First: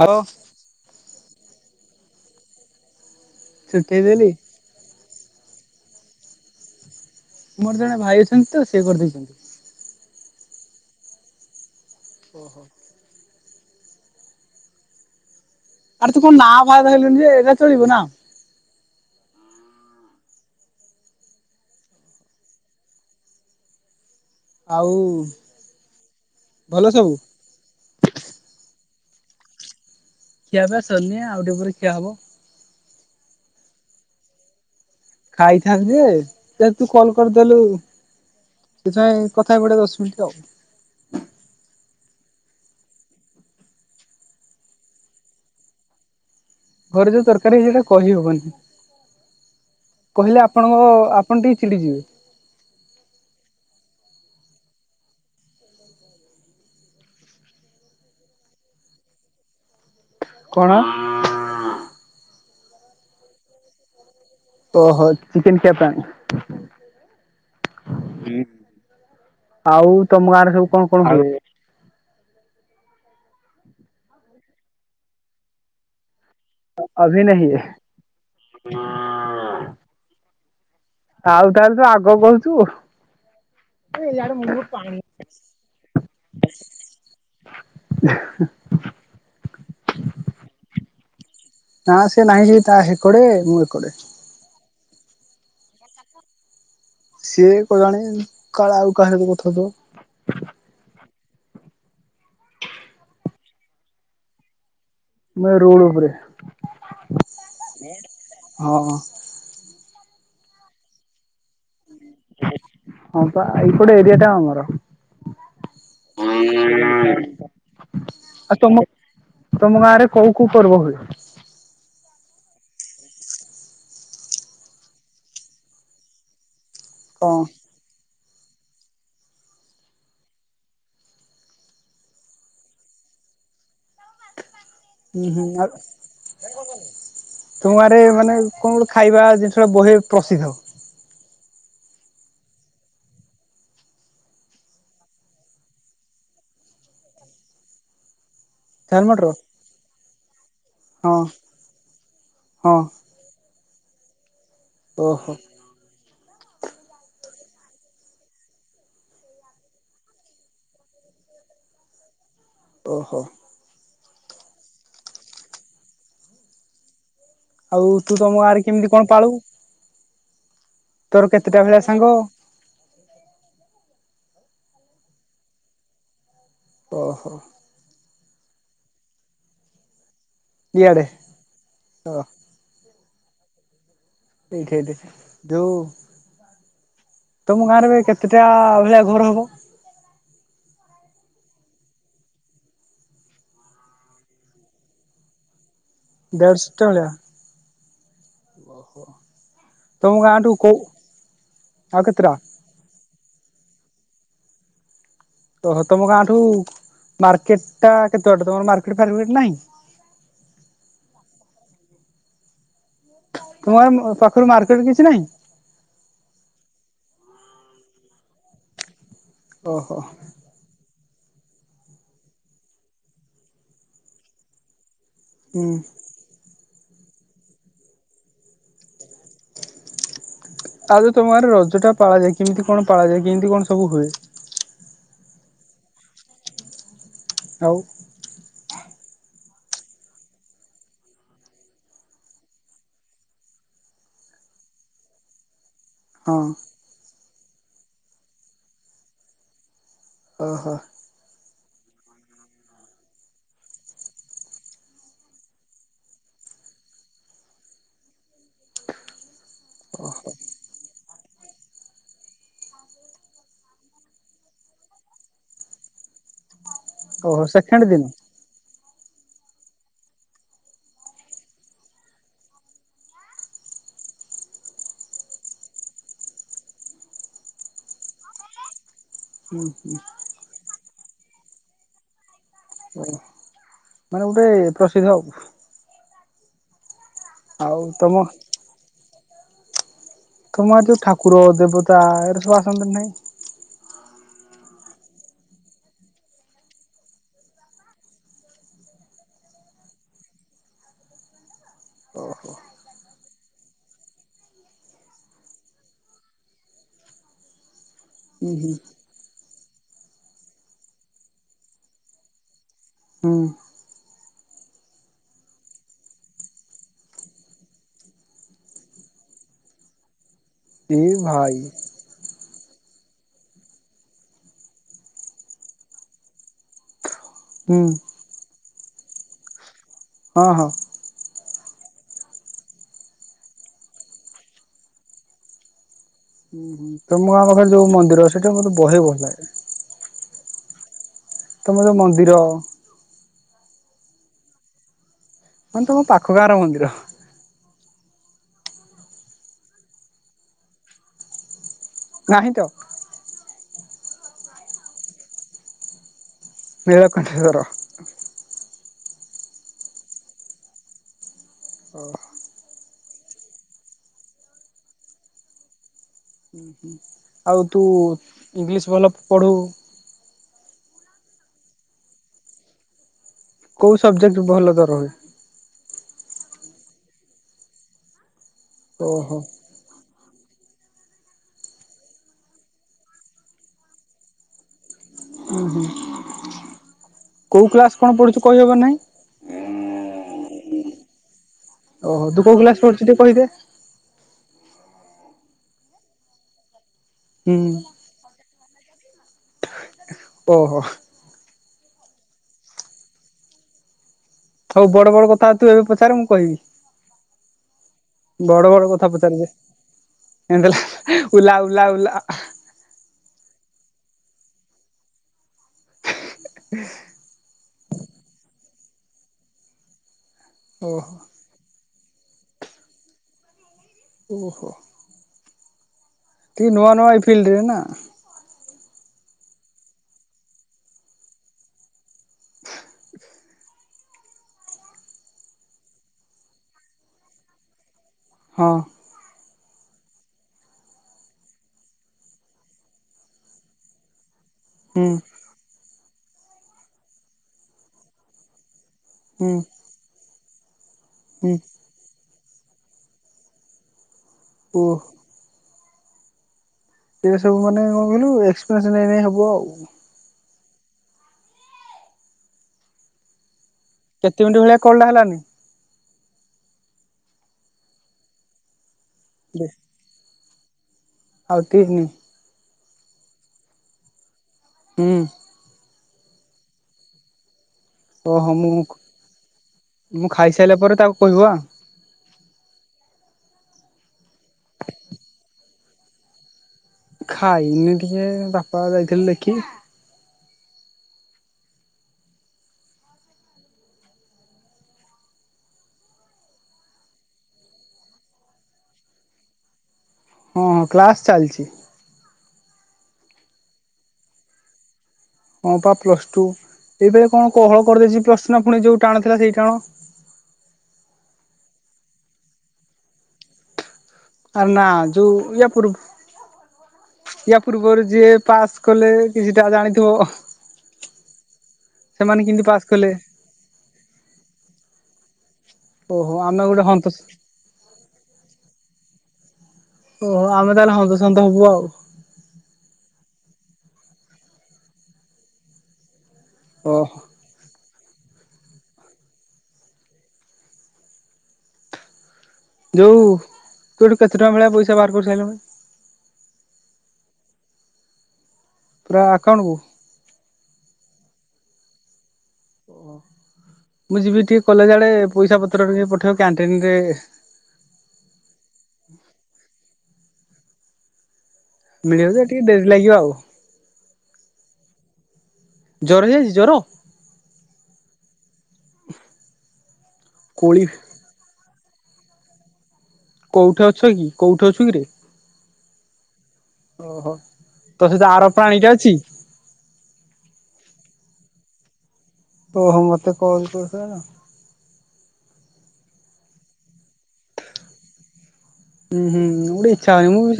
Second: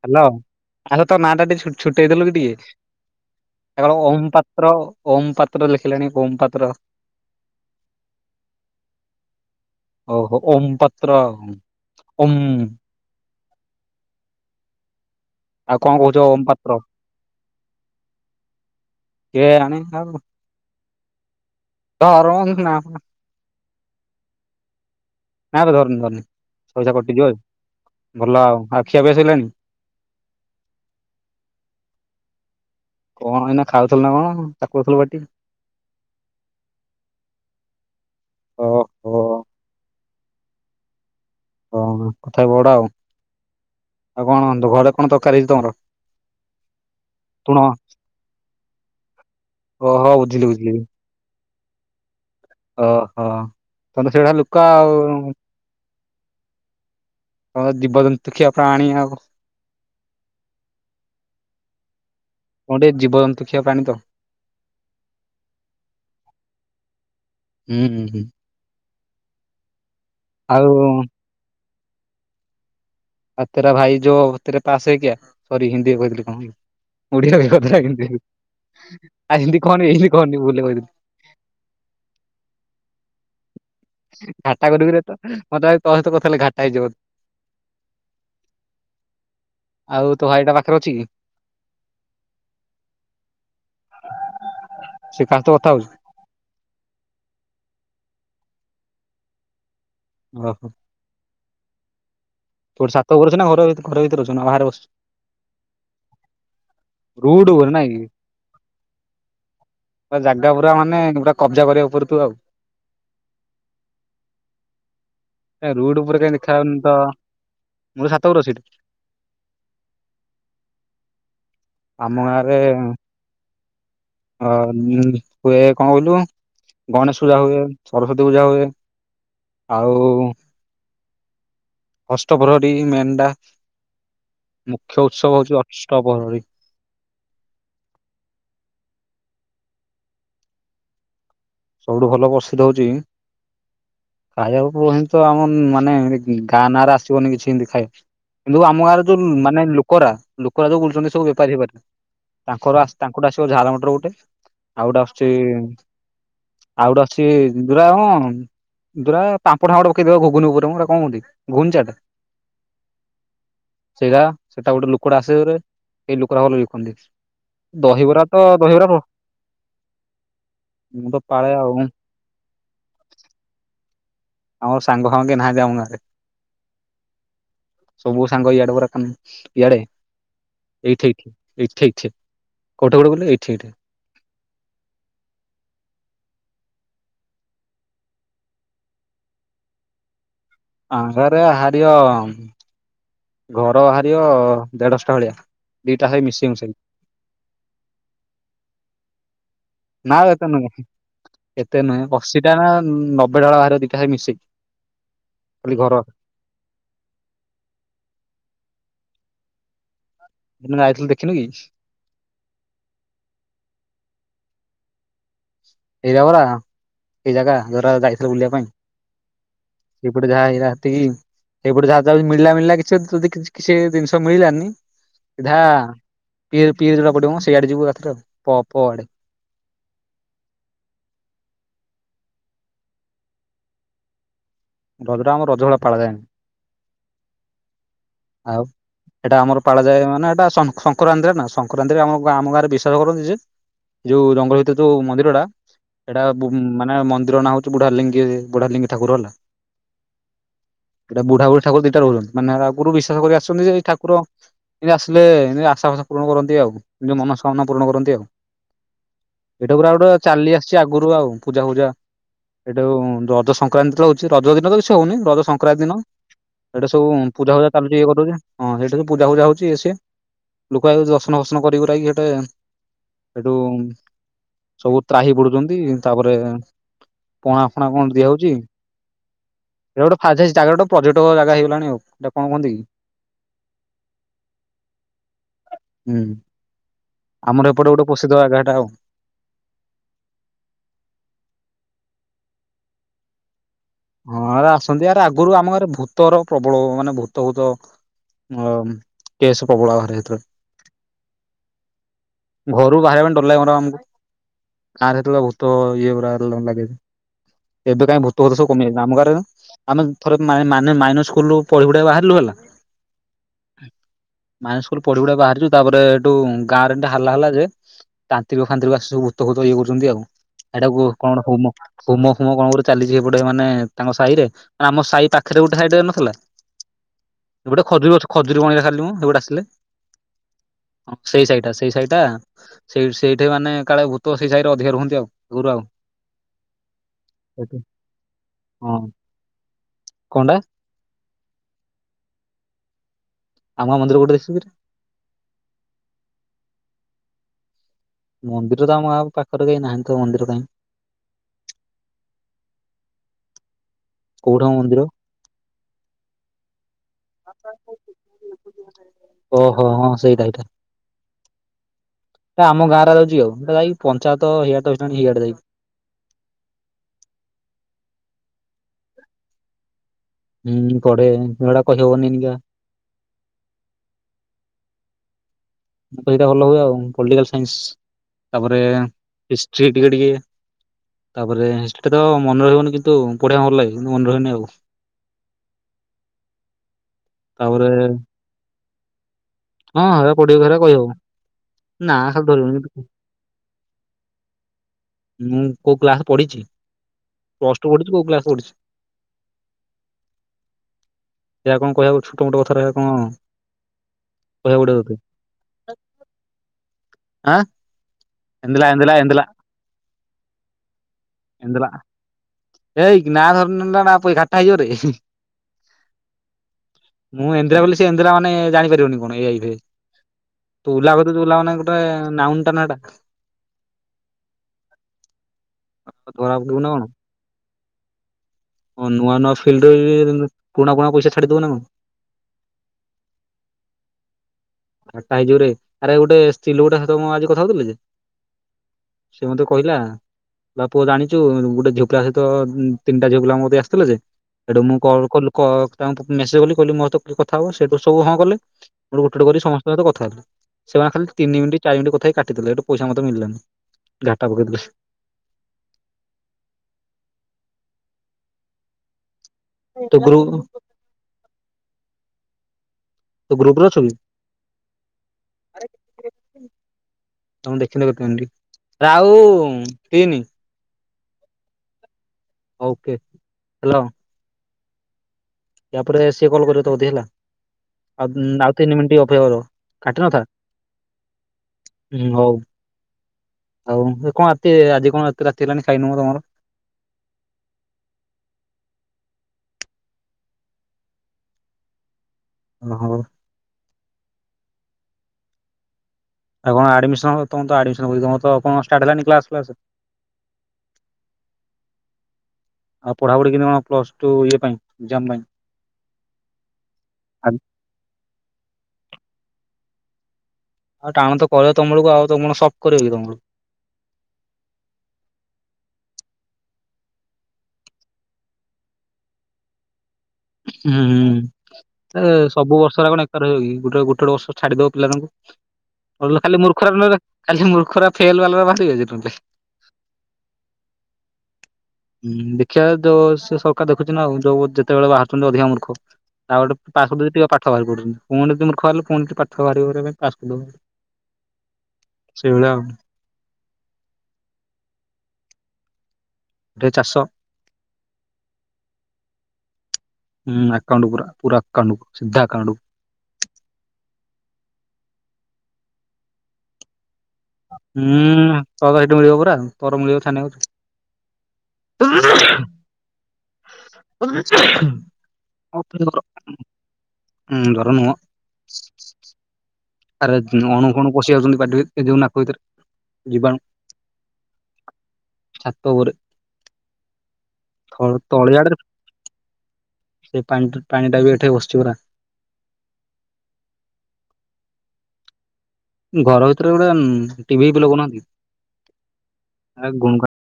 ହଉ ହ୍ୟାଲୋ ଆଛା ତୋ ନା ଟା ଟିକେ ଛୁଟେଇ ଦେଲୁ କି ଟିକେ ସେକଥା ସୁଖେଇ କହୁନୁପା ଦେଲି ପାତ୍ରବାବୁ ଓମ୍ ପାତ୍ର ଲେଖିଲାଣି ଓମ୍ ପାତ୍ର। ମୋର ଜଣେ ଭାଇ ଅଛନ୍ତି ତ ସେଏ କରିଦେଇଛନ୍ତି। ଓହୋ ଓମ୍ ପତ୍ର ଓମ୍। ଆଉ ଆରେ କହୁଛ ତୁ କଣ ଓମ୍ ନାଁ ପାତ୍ର ଫାଆଁ ଧଇଲୁଣି ଯେ ଏଇା ଚଳିବ ନା। କେଏ ଆଣି ଆଉ। ଧର ନା ଆଉ ନାଇଁ ବ ଧରନି ଧରନି ଭଲ ପଇସା ସବୁ। କଟିଯିବ ଭଲ ଆଉ ଆଉ ଖିଆପିଆ ସରିଲାଣିି। ଖିଆପିଆ ସରିନି ଆଉ ଟିକେ ପରେ ଖିଆ ହବ। କଣ ଏଇନା ଖାଉଥିଲୁ ନା କଣ ଚାକୁଳଉଥିଲୁ ପାଟି। ଖାଇଥାନ୍ତି ଯେ ଥେନ୍ ତୁ କଲ କରିଦଲୁ। ଓହୋ [unintelligible] ହଁ କଥା ବଡ ଆଉ ଆଉ କଣ ହୁହନ୍ତୁ ଘରେ କଣ ତରକାର ହେଇଛି ତମର। ଘରେ ଯୋଉ ତୁଣ ତରକାରୀ ହେଟା କହି ହବନି ଓହୋ କହିଲେ ବୁଝିଲି ବୁଝିଲି ଆପଣଙ୍କ କ ଟିକି ଚିଡ଼ିଯିବେ ଓହୋ ତମେ ସେଇଟା ଲୁକା ଆଉ ହଉ ଜୀବଜନ୍ତୁ କିପଣ ଆଣ ଆଉ କଣ? ଗୋଟେ ଜୀବ ଜନ୍ତୁ କିଆ ପାଣି ତ। ଓହୋ ଚିକେନ କେପଣି ହୁଁ ହୁଁ ହୁଁ। ଆଉ ତମ ଗାଁ ରେ ଆଉ ସବୁ କଣ କଣ ହୁଏ - ଆଉ ତେରା ଭାଇ ଯୋଉ ତରେ ପାସ ହେଇକିଆ ସରି ହିନ୍ଦୀ କହିଥିଲି କଣ ଅଭି ଓଡିଆ ନେହି ବି ହେ କଥା କେତି ଏମିତି କନି ଏମିତି କନି ବୁ କହିଥିଲି- ଆଉ ତାହେଲେ ତୁ ଆଗ କହୁଛୁ ଘାଟା କରିକରେ ତ ମତେ ଭ ତ ସହିତ କଥା ହେଲେ ଘାଟା ହେଇଯିବ ଆଉ ତୋ ଭାଇଟା ପାଖରେ ଅଛି କି। ନା ସେ ନାହିଁ ସେ ତା ହେ କଡେ ମୁଁ ଏ କଡେ। ସେ କାହା ସହ କଥା ହଉଛି। ସିଏ କହଲାଣିେ କାଳେ ଆଉ କାହା କଥାଥିବ ଓହୋ। କୋଠି ସାତ କରୁଛ ନା ଘର ଘରେ ଭିତରେ ଅୁଛ ବାହାରେ ବସୁ। ମୁଁ ଏ ରୋଡ ଉପରେ [inaudible] ରୁଡ ବୋଲି ନାହି ହଁ ପୁରା ଜାଗା ପୁରା ମାନେ ପୁରା କବ୍ଜା କରିବା ଉପରୁ ହଁ ଏଇପୋଟେ ଏରିଆ ଟା ଆମର ଏ ରୁଡ୍ ଉପରେ କାଇଁ ଦେଖାଯାଉନି ତ ହୁଁ ମୁଁ ତ ଛାତ ଉପରେ ଅଛି ଆଉ ଏଠି ତମ ତମ ଗାଁ ରେ କୋଉ କୋଉ ପର୍ବ ହୁଏ ଆମ ଗାଁ ରେ ଅ ହୁଏ କଣ କହିଲୁ ଗଣେଶ ହଁ ପୂଜା ହୁଏ ସରସ୍ଵତୀ ପୂଜା ହୁଏ ଆଉ ଅଷ୍ଟପରହରୀ ମେଣ୍ଢା ମୁଖ୍ୟ ଉତ୍ସବ ହଉଛି ଅଷ୍ଟପରହରୀ ନି ତୁମରେ ଗାଁ ରେ ମାନେ କଣ ଗୋ ଖାଇବା ଜିନିଷ ଗ ବହେ ପ୍ରସିଦ୍ଧ। ସବୁଠୁ ଭଲ ପ୍ରସିଦ୍ଧ ହଉଛି। ଖାପୁର ଏତି ତ ଆମ ମାନେ ଗାଁ ନାଁରେ ଆସିବନି କିଛି ଏମିତି ଖା କିନ୍ତୁ ଆମ ଗାଁରେ ଝାଲ ଯୋଉ ମଟର ମାନେ ଲୋକରା ଲୋକରା ଯୋଉ ବୁଲୁଛନ୍ତି ହଁ ସବୁ ବେପାରୀ ହେଇପାରେ ହଁ ତାଙ୍କର ଆ ତାଙ୍କୁଠେ ଆସିବ ଝାଲ ମିଟର ଗୋଟେ ଆଉ ଗୋଟେ ଆସୁଛି ଓହୋ ଆଉ ଗୋଟେ ଅଛି ଦୁରା କଣ? ଦୁରା ପାମ୍ପାଡ ପକେଇଦବ ଘୁନୁ ଉପରେୁରା କଣ ଗୁଘୁନି ଚାଟ? ଓହୋ। ସେଇଟା ସେଇଟା ଗୋଟେ ଲୋକଟା ଆସେରେ ସେଇ ଲୋକଟା ଭଲ ବିକନ୍ତି। ଆଉ ତୁ ଦହିବରା ତମ ତ ଗାଁରେ କେମିତି ଦହିବରା କଣ ପାଳୁ? ମୁଁ ତ ତୋର ପାଳେ କେତେଟା ଆଉ ଭଳିଆ ସାଙ୍ଗ। ଆମର ସାଙ୍ଗ ଫାଙ୍ଗ କେହି ନାହାନ୍ତି ଆମ ଗାଁରେ। ଓହୋ। ସବୁ ସାଙ୍ଗ ଇଆଡେ ପୁର କ ଇଆଡେ ଇଆଡେ ଏଇଠ ଏଇଠି। ଓ ଗୋଟ ଗଟ ଗଲେ ଏଠ ଏଠେ। ଦେଖ ଦେଖ ଯଉ ତମ ଗାଁରେ କେତେଟା ଭଳିଆ ଘର ହବ? ଆ ଘରେ ହାରିଅ ଘର ବାହାରିବ ଦେଢଶଟା ଭଳିଆ ଦିଟା ହେ ମିସିଙ୍ଗ ସେ ଓହୋ। ନା ଏତେ ନୁହେଁ ଏତେ ଆଉ ନୁହେଁ କେତେଟା ଅଶିଟା ନା ନବେଟା ବାହାରାରେ ଦିଇଟା ଖାଇ ମିଶେଇକି। ଖାଲି ଓହୋ ଘର ତମ ଗାଁଠୁ ମାର୍କେଟଟା କେତେ ବାଟ ତମର ମାର୍କେଟ ଫାର୍କେଟ ନାହିଁ? ସେ ଦିନ ଆସିଥିଲୁ ଦେଖିନୁ କି? ତୁମ ପାଖରୁ ମାର୍କେଟରେ କିଛି ନାହିଁ? ଏରିଆ ଭଲା ସେଇ ଜାଗା ଯର ଯାଇଥିଲେ ବୁଲିବା ପାଇଁ। ଓହୋ ଏପଡେ ଯାହା ହେଇ ହେତିକି। ସେଇପଟେ ଯାହା ଯ ମିଳିଲା ମିଳିଲା କିଛି ଯଦି କିଛି ଜିନିଷ ମିଳିଲା ସିଧା। ହୁଁ ପ ପି ଯୋଟା ପଡିବ ସେଇଆଡେ ଯିବୁ ପ ଆଡେ। ଆରେ ତମର ରଜଟା ପାଳା ଯାଏ କେମିତି କଣ ପାଳା ଯାଏ କେମିତି କଣ ସବୁ ହୁଏ? ରଜଟା ଆମ ରଜ ଭଳି ପାଳା ପାଳା ଯାଏନି। ଆଉ। ଆଉ। ଏଇଟା ଆମର ପାଳାଯାଏ ମାନେ ଏଇଟା ସଂକ୍ରାନ୍ତିରେ ନା ସଂକ୍ରାନ୍ତିରେ ଆମ ଆମ ଗାଁରେ ବିଶାସ କରନ୍ତି ଯେ। ଯୋଉ ଜଙ୍ଗଲ ଭିତ ଯୋଉ ମନ୍ଦିରଟା। ଏଇଟା ହଁ ମାନେ ମନ୍ଦିର ନାଁ ହଉଛି ବୁଢାଲିଙ୍ଗ ବୁଢାଲିଙ୍ଗୀ ଠାକୁର ହେଲା। ଓହୋ। ଏଟ ବୁଢ ବୁଢୀଠାକୁ ଦିଟ ରହୁ ମାନେ ଆଗରୁ ବିଶ୍ଵାସ କରି ଆସୁଛନ୍ତି ଏଇ ଠାକୁର। ଏମିତି ଆସିଲେ ଏତି ଆଶା ଫାଷା ପୂରଣ କରନ୍ତି ଆଉ ନିଜ ମନସ୍କାମନା ପୂରଣ କରନ୍ତି ଆଉ। ଏଇଟାକୁୁର ଆଉ ଗୋଟେ ଚାଲି ଆସିଛି ଆଗରୁ ଆଉ ପୂଜା ଫୂଜା। ଏଇଟାଉ ରଜ ସଂକ୍ରାନ୍ତିଟା ହଉଛି ରଜ ଦିନ ତ ବି ସେ ହଉନି ରଜ ସଂକ୍ରାନ୍ତି ଦିନ ଏଇଟା ସବୁ ଓହୋ ପୂଜା ଫୂଜା ସେକେଣ୍ଡ ଚାଲୁଛି ଦିନ ଇଏ ହଁ ସେଇଠା ପୂଜା ଫୂଜା ହଉଛି ଏି ଲୁୋକଇଛି ଦର୍ଶନ ଫର୍ସନ କର ଯକି ସେଠେ। ଏଟୁ। ସବୁ ତ୍ରାହି ପଡୁଛନ୍ତି ତାପରେ ପଣା ଫଣା କଣ ଦିଆ ହଉଛି। ହୁଁ ହୁଁ। ହଁ ସେ ଜାଗା ପର୍ଯ୍ୟଟକ ଜାଗା ହେଇ ଗଲାଣି ଆଉ କଣ କୁହନ୍ତି କି? ମାନେ ଗୋଟେ ପ୍ରସିଦ୍ଧ ଆଉ। ହୁଁ ଆମର ଆଉ ଏପଟେ ଗୋଟେ ତମ ପସିଦ୍ଧ ଜାଗା ହେଟା ଆଉ ତମ ଆଡେ ଯୋଉ ଠାକୁର ଦେବତା ଏଇରା ସବୁ ଆସନ୍ତି ନା ନାଇଁ? ହଁ ଆରେ ଆସନ୍ତି ଆରେ ଆଗରୁ ଆମ ଘରେ ଭୂତର ପ୍ରବଳ ମାନେ ଭୂତ ଭୂତ ଅ କେଏସେ ପ୍ରବଳ ବାହାରେ ହେତେଳେ ହୁଁ ଘରୁ ବାହାରିବା ପାଇଁ ଡର [unintelligible] ଆମକୁ, ଗାଁ ରେ ହେତେଳେ ଭୂତ ଇଏ ପୁରା ଲାଗେଥେ ଏବେ କାଇଁ ଭୂତ ଫୁତ ସବୁ ହୁଁ କମି ଯାଇଚନ୍ତି, ଆମ ଗାଁ ରେ ନା - ଆମେ ଥରେ ମାଇ ମାନେ ମାଇନର ସ୍କୁଲରୁୁ [unintelligible] ବାହାରିଲୁ ଗଲା। ହୁଁ। ମାଇନର ସ୍କୁଲରୁ ପଢିପୁଢାକି ବାହାରିଚୁ ତାପରେ ହେଟୁ ଗାଁରେ - ଟା ହାଲା ହେଲା ଯେ ତାନ୍ତ୍ରିକ ଫାନ୍ତ୍ରିକ ଆସି ସବୁ ଭୂତ ଫୁତ ଇଏ କରୁଚନ୍ତି ଆଉ, ଏ ଏଟାକୁ କଣ ଭାଇ ହୋମ - ହୁମ ଫୁମ କଣ ଗୁରେ ଚାଲିଚି ହେଇପଟେ ମାନେ ତାଙ୍କ ସାଇରେ, ମାନେ ଆମ ସାହି ପାଖେରେ ଗୋଟେ ସାଇ ଟେ ନଥେଲା - ହୁଁ ଗୋଟେ ଖଜୁରୀ ଗଛ ଖଜୁରୀ ବଣିରେ ଖାଲି ମୁଁ ସେ ଗୋଟେ ଆସିଲେ - ହଁ ହଁ। ସେଇ ସାଇ ଟାସ ସେଇ ସାଇ ଟା ସେଇ ସେଇଠି ମାନେ କାଳେ ଭୂତ ସେଇ ସାଇରେ ଅଧିକା ରୁହନ୍ତି ଆଉ ଏଗୁରୁ ଆଉ। ହୁଁ ହୁଁ, ତମ ଗାଁ ପାଖରେ ସେଠି ଯୋଉ ମନ୍ଦିର ସେଇଟା ମୋତେ ବହେ ଭଲ ଲାଗେ। କଣ୍ଡା। ତମ ଯୋଉ ମନ୍ଦିର - ଆମ ଗାଁ ମନ୍ଦିର କୋଉଟି ଦେଖିଚ କି? ମାନେ ତମ ପାଖ ଗାଁର ମନ୍ଦିର। ମନ୍ଦିର ତ ଆମ ଗାଁକୁ ପାଖରେ କେହି ନାହାନ୍ତି ତ ମନ୍ଦିର କାହିଁ। ନାହିଁ ତ। କଉଢ ମନ୍ଦିର। ନୀଳକଣ୍ଠେଶ୍ୱର ଓହୋ ହଁ ସେଇଟା ହେଇଟା। [inaudible] [unintelligible] ହୁଁ ହୁଁ ଆଉ ତୁ ଇଂଲିଶ ଭଲ ପଢ଼ୁ- ହୁଁ ପଢେ ଏଗଡା କହି ହବନି ଏଇନିକା - କୋଉ ସବଜେକ୍ଟ ଭଲ ତୋର ହୁଏ? ସେଇଟା ଭଲ ହୁଏ ଆଉ ପଲିଟିକାଲ ସାଇନ୍ସ ତାପରେ ଓହୋ ହିଷ୍ଟ୍ରି ଟିକେ ଟିକେ ତାପରେ ହିଷ୍ଟି ତ ମନେ ରହିବନି କିନ୍ତୁ ପଢେଇିବାକୁ ଭଲ ଲାଗେ କିନ୍ତୁ ମନେ ରହେନି ଆଉ ଉଁ ହୁ କୋଉ ତାପରେ କ୍ଲାସ୍ କଣ ପଢୁଛୁ କହିହବ ନାହିଁ? ହଁ ହରା ପଡିବ ଖରା କହିହବ ନା ଓହୋ ଖାଲି କୋଉ କ୍ଲାସ ପଢୁଛୁ ଧରିବୁନି ଟିକେ ତୁ କହିଦେ ମୁଁ କୋଉ କ୍ଲାସ ପଢିଛି, ହୁଁ ପ୍ଲସ୍ ଟୁ ପଢିଚି କୋଉ କ୍ଲାସ ପଢିଚି ଓ ହ ଯା କଣ କହିବାକୁ ଛୋଟ ମୋଟ କଥା ରହେ କଣ - ହଉ ବଡ଼ ବଡ କଥା ତୁ ଏବେ ପଚାରେ ମୁଁ କହିବି ଆଁ ବଡ ଏନ୍ଦେଲା ବଡ କଥା ଏନ୍ଦେଲା ଏନ୍ଦେଲା ପଚାରବେ ଏନ୍ଦଲା ଉଲା ଉଲା ଉଲା ଏଇକି ନାଁ ଧରନ ନା ପୁଇ ଘାଟା ହେଇଯିବରେ [inaudible] ମୁଁ ଏନ୍ଦେରା ବୋଲି ସେ ଇନ୍ଦେରା ମାନେ ଜାଣି ପାରିବନି [unintelligible] ତୁ ଓହୋ ଉଲା କଇଦଉ - ଯୁଲା ମାନେ ଗୋଟେ ନାଉଣ୍ଟା ନା ଟା ଓହୋ ଧରା ତୁ ପଡିବୁ ନା ନୂଆ ନୂଆ ଏହି ଫିଲ୍ଡରେ ନା ହ ନୂଆ ନୂଆ ଫିଲ୍ଡରେ ପୁଣା ପୁଣା ପଇସା ଛାଡିଦବ ନାଁ କଣ [unintelligible] ଆ ଟାଜୋ ରେ ଆରେ ଗୋଟେ ସ୍ତ୍ରୀ ଲୋକଟା ସହିତ ଆଜି ମୁଁ କଥା ହଉଥିଲି ଯେ ହଁ ସେ ମତେ କହିଲା ବାପ ଜାଣିଛୁ ଗୋଟେ ଝିଅ ପିଲା ସହିତ ତିନିଟା ଝିଅ ଲା ମଠି ଆସିଥିଲେ ଯେ ସେଠୁ ମୁଁ ହୁଁ କଲ୍ କଲୁ କ ତାଙ୍କୁ ମେସେଜ କଲି କହିଲି ମୋ ସହିତ କି କଥା ହବ ସେଇଠୁ ସବୁ ହଁ କଲେ ସେଠୁ ଗୋଟେ ଗୋଟେ ହୁଁ କରି ସମସ୍ତେ କଥା ହେଲା ସେମାନେ ଖାଲି ହୁଁ ତିନି ମିନଟ୍ ଚାର ମିନିଟ କଥା ହ କାଟିଦେଲେ ଏଇଠୁ ପଇସା ମତେ ମିଳିଲାନି ଓହ [unintelligible] ସେ ସବୁ ମାନେ କଣ କହିଲୁ ଏକ୍ସପିରିଏନ୍ସ ନେଇ ନେଇ ହବ ଆଉ ତୁ ଗ୍ରୁ ତ ଗ୍ରୁପ ରେ ଅଛୁକି କେତେ ମିନିଟ୍ ଭଳିଆ କଲ୍ ଟା ହେଲାନି ତମ ଦେଖି ନେବ କଉଠି ଆଉ ଦେ ତିନି ଆଉ ତନି ଓକେ ହ୍ୟାଲୋ ହୁଁ ତାପରେ ସିଏ କଲ୍ କରିବ ତ ଅଧେ ହେଲା ଆଉ ଓହୋ ମୁଁ ଆଉ ତିନି ମିନିଟ୍ ଅପେକ୍ଷା କର କାଟି ମୁଁ ନଥା ଖାଇସାରିଲା ପରେ ତାକୁ କହିବ ଆଉ। ହୁଁ ହଉ ଆଉ କଣ ରାତି ଆଜି କଣ ରାତି ରାତି ହେଲାଣି ଖାଇନୁହଁ ତମର ଖାଇନି ଟିକେ ବାପା ଯାଇଥିଲେ ଦେଖି ଓହୋ ଆଉ କଣ ଆଡ଼ମିଶନ ତମ ତ ଆଡ୍ମିସନ୍ କଣ ଷ୍ଟାର୍ଟ ହେଲାଣି କ୍ଲାସ୍ ହଁ କ୍ଲାସ୍ ଚାଲିଛି ଆଉ ପଢାପଢି କେନ୍ତି କଣ ପ୍ଲସ୍ ଟୁ ଇଏ ପାଇଁ ଏକ୍ଜାମ ପାଇଁ ହଁ ପା ପ୍ଲସ ଟୁ ଏଇବେଳି କଣ କୋହଳ କରିଦେଇଛି ପ୍ଲସ ଟୁ ନା ପୁଣି ଯୋଉ ଟାଣ ଥିଲା ସେଇ ଟାଣ ଆଉ ଟାଣ ତ କରିବ ତମବେଳକୁ ଆଉ ତମର ସପ୍ଟ କରିବ କି ତମବେଳକୁ ଆ ନା ଯଉ ୟା ପୂର୍ ୟା ପୂର୍ବରୁ ଯିଏ ପାସ୍ କଲେ କିଛିଟା ଜାଣିଥିବ ହୁଁ ସେମାନେ କେମିତି ସବୁ ପାସ୍ ବର୍ଷରେ କଲେ କଣ ଏ କା ରହିବ କି ଗୋଟେ ଗୋଟେ ଗୋଟ ବର୍ଷ ଛାଡିଦ ଦବ ପିଲାମାନଙ୍କୁ ଓହୋ ଆମେ ଖାଲି ଗୋଟେ ମୂର୍ଖର ହନ୍ତ ନରେ କାଲି ମୂର୍ଖ ରାକ ଫେ୍ଲ୍ ବାଲା ବାହାରିବେ ଯେ କେତେ ଓହୋ ଆମେ ତାହେଲେ ହନ୍ତସନ୍ତ ହବୁ ଆଉ ହୁଁ ଦେଖିବା ଯୋଉ ସେ ସରକାର ଦେଖୁଛି ନା ଆଉ ଯୋଉ ଯେତେବେଳେ ବାହାରୁଛନ୍ତି ଅଧିକା ମୂର୍ଖ ତାଉ ଗଟେ ଓହୋ ପାସ୍ କରିଦ ଟେ ପାଠ ବାହାରି ପୁଛନ୍ତି ପୁଣି ଯି ମୂର୍ଖ ବାହାରଲେ ପୁଣି ଟ ପାଠ ବାହାରି ପାଇଁ ପାସ୍ବ [unintelligible] ସେଇଭଳିଆ ଆଉ ହଉ ତୁ ଏଠୁ କେତ ଟଙ୍କା ଭଳିଆ ପଇସା ବାହାର କରିସାରିଲୁଣୁ ଟେ ଚାର୍ଷ ପୁରା ଆକାଉଣ୍ଟକୁୁ ହୁଁ ଆକାଉଣ୍ଟ ପୁରା ପୁରା ଆକାଉଣ୍ଟ ସିଧା ଆକାଉଣ୍ଟ ଓ ମୁଁ ଯିବି ଟିକେ କଲେଜ ଆଡେ ପଇସା ପତ୍ର ପଠେଇବ କ୍ୟାଣ୍ଟିନରେ ହୁଁ ତର ସେଇଠି ମିଳିବ ପୁରାଉ ତୋର ମିଳିବ [unintelligible] ଛାନଛି ମିଳିବ ଯେ ଟିକେ ଡେରି ଲାଗିବ ଆଉ ଜର ହେଇଯାଇଛି ଜର [unintelligible] ଆରେ କୋଳି ଅଣୁ ଖଣୁ ପଶି ଯାଉଛନ୍ତିଟି ଯୋଉ ନାକ ଭିତରେ। ଜୀବାଣୁ। କୋଉଠି ଅଛ କି କୋଉଠି ଅଛୁ କିରେ? ଛାତ ଉପରେ ଓହୋ। ତୋ ସହିତ ଆର ତଳିଆଡ଼ରେ ପ୍ରାଣୀଟା ଅଛି ସେ ପାଣି ପାଣିଟା ବି ଏଠେଇ ବସିଛି ପରା। ତ ମୋତେ କଲ୍ [unintelligible] ଘର ଭିତରେ ଗୋଟେ ଟିଭି ବି ଲଗଉନାହାନ୍ତି। ହୁଁ ହୁ ଆ ଗୋଟେ ଗୁଣୁ ଇଚ୍ଛା ହବ ମୁଁ ବି